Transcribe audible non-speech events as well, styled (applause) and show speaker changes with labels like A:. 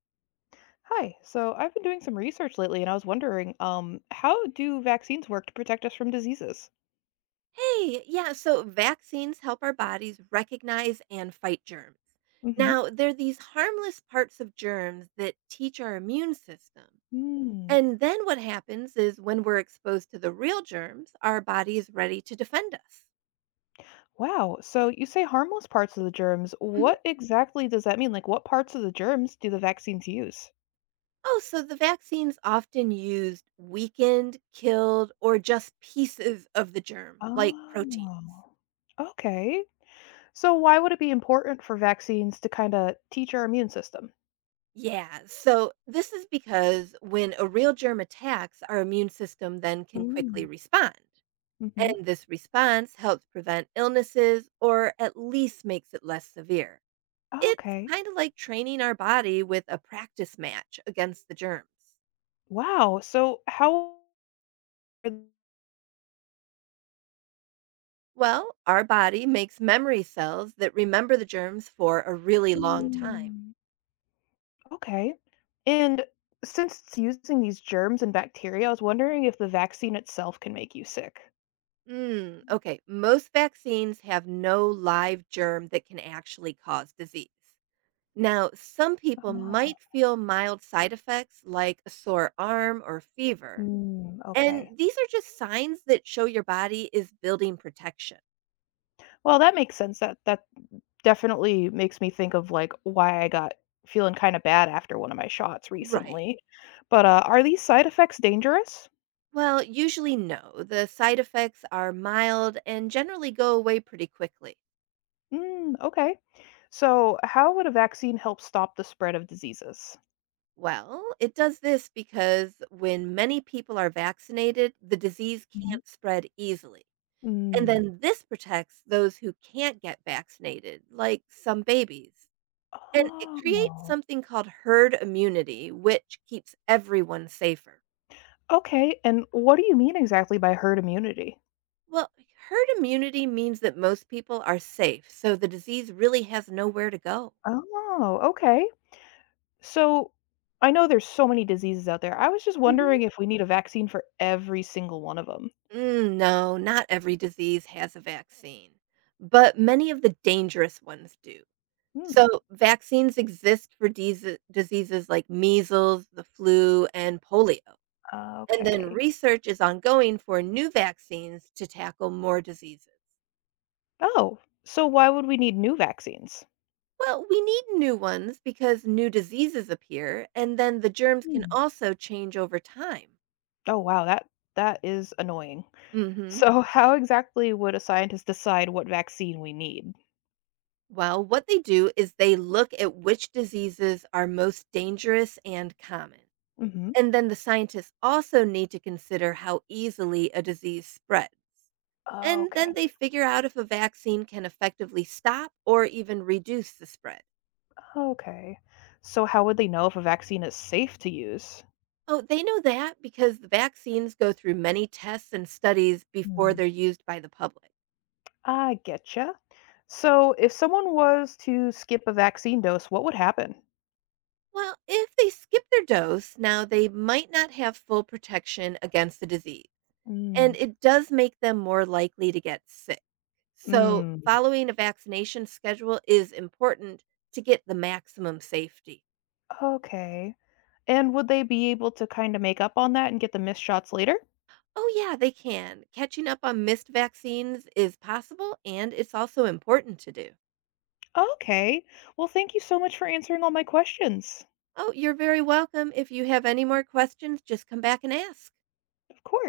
A: Hi. So I've been doing some research lately and I was wondering, how do vaccines work to protect us from diseases?
B: Hey, yeah, so vaccines help our bodies recognize and fight germs.
A: Hmm.
B: Now, they're these harmless parts of germs that teach our immune system.
A: Hmm.
B: And then what happens is when we're exposed to the real germs, our body is ready to defend us.
A: Wow. So you say harmless parts of the germs.
B: Mhm.
A: What exactly does that mean? Like what parts of the germs do the vaccines use?
B: Oh, so the vaccines often used weakened, killed, or just pieces of the germ, like proteins.
A: Oh. Okay. So why would it be important for vaccines to kind of teach our immune system?
B: Yeah, so this is because when a real germ attacks, our immune system then can quickly
A: Mm.
B: respond.
A: Mm-hmm.
B: And this response helps prevent illnesses or at least makes it less severe. It's
A: Okay.
B: kind of like training our body with a practice match against the germs.
A: Wow. So how.
B: Well, our body makes memory cells that remember the germs for a really long time.
A: Mm. Okay. And since it's using these germs and bacteria, I was wondering if the vaccine itself can make you sick.
B: Mm, okay, most vaccines have no live germ that can actually cause disease. Now, some people
A: Oh.
B: might feel mild side effects like a sore arm or fever,
A: Mm, okay.
B: and these are just signs that show your body is building protection.
A: Well, that makes sense. That definitely makes me think of like why I got feeling kind of bad after one of my shots
B: Right.
A: recently. But are these side effects dangerous?
B: Well, usually no. The side effects are mild and generally go away pretty quickly.
A: Mm, okay. So, how would a vaccine help stop the spread of diseases?
B: Well, it does this because when many people are vaccinated, the disease
A: Mhm.
B: can't spread easily. And
A: Mm.
B: then this protects those who can't get vaccinated, like some babies. And it creates
A: Oh.
B: something called herd immunity, which keeps everyone safer.
A: Okay. And what do you mean exactly by herd immunity?
B: Well, herd immunity means that most people are safe, so the disease really has nowhere to go.
A: Oh, okay. So I know there's so many diseases out there. I was just
B: Hmm.
A: wondering if we need a vaccine for every single one of them.
B: Mm, no, not every disease has a vaccine, but many of the dangerous ones do.
A: Hmm.
B: So, vaccines exist for diseases like measles, the flu, and polio. And then
A: Okay.
B: research is ongoing for new vaccines to tackle more diseases.
A: Oh, so why would we need new vaccines?
B: Well, we need new ones because new diseases appear, and then the germs can
A: Hmm.
B: also change over time.
A: Oh, wow. That is annoying. (laughs)
B: Mhm.
A: So how exactly would a scientist decide what vaccine we need?
B: Well, what they do is they look at which diseases are most dangerous and common.
A: Hmm.
B: And then the scientists also need to consider how easily a disease spreads. And
A: Okay.
B: then they figure out if a vaccine can effectively stop or even reduce the spread.
A: Okay. So how would they know if a vaccine is safe to use?
B: Oh, they know that because the vaccines go through many tests and studies before they're used by the public.
A: I getcha. So, if someone was to skip a vaccine dose, what would happen?
B: Well, if they skip their dose, now they might not have full protection against the disease. And
A: Mm.
B: it does make them more likely to get sick. So,
A: Mm.
B: following a vaccination schedule is important to get the maximum safety.
A: Okay. And would they be able to kind of make up on that and get the missed shots later?
B: Oh, yeah, they can. Catching up on missed vaccines is possible and it's also important to do.
A: Okay. Well, thank you so much for answering all my questions.
B: Oh, you're very welcome. If you have any more questions, just come back and ask.
A: Of course.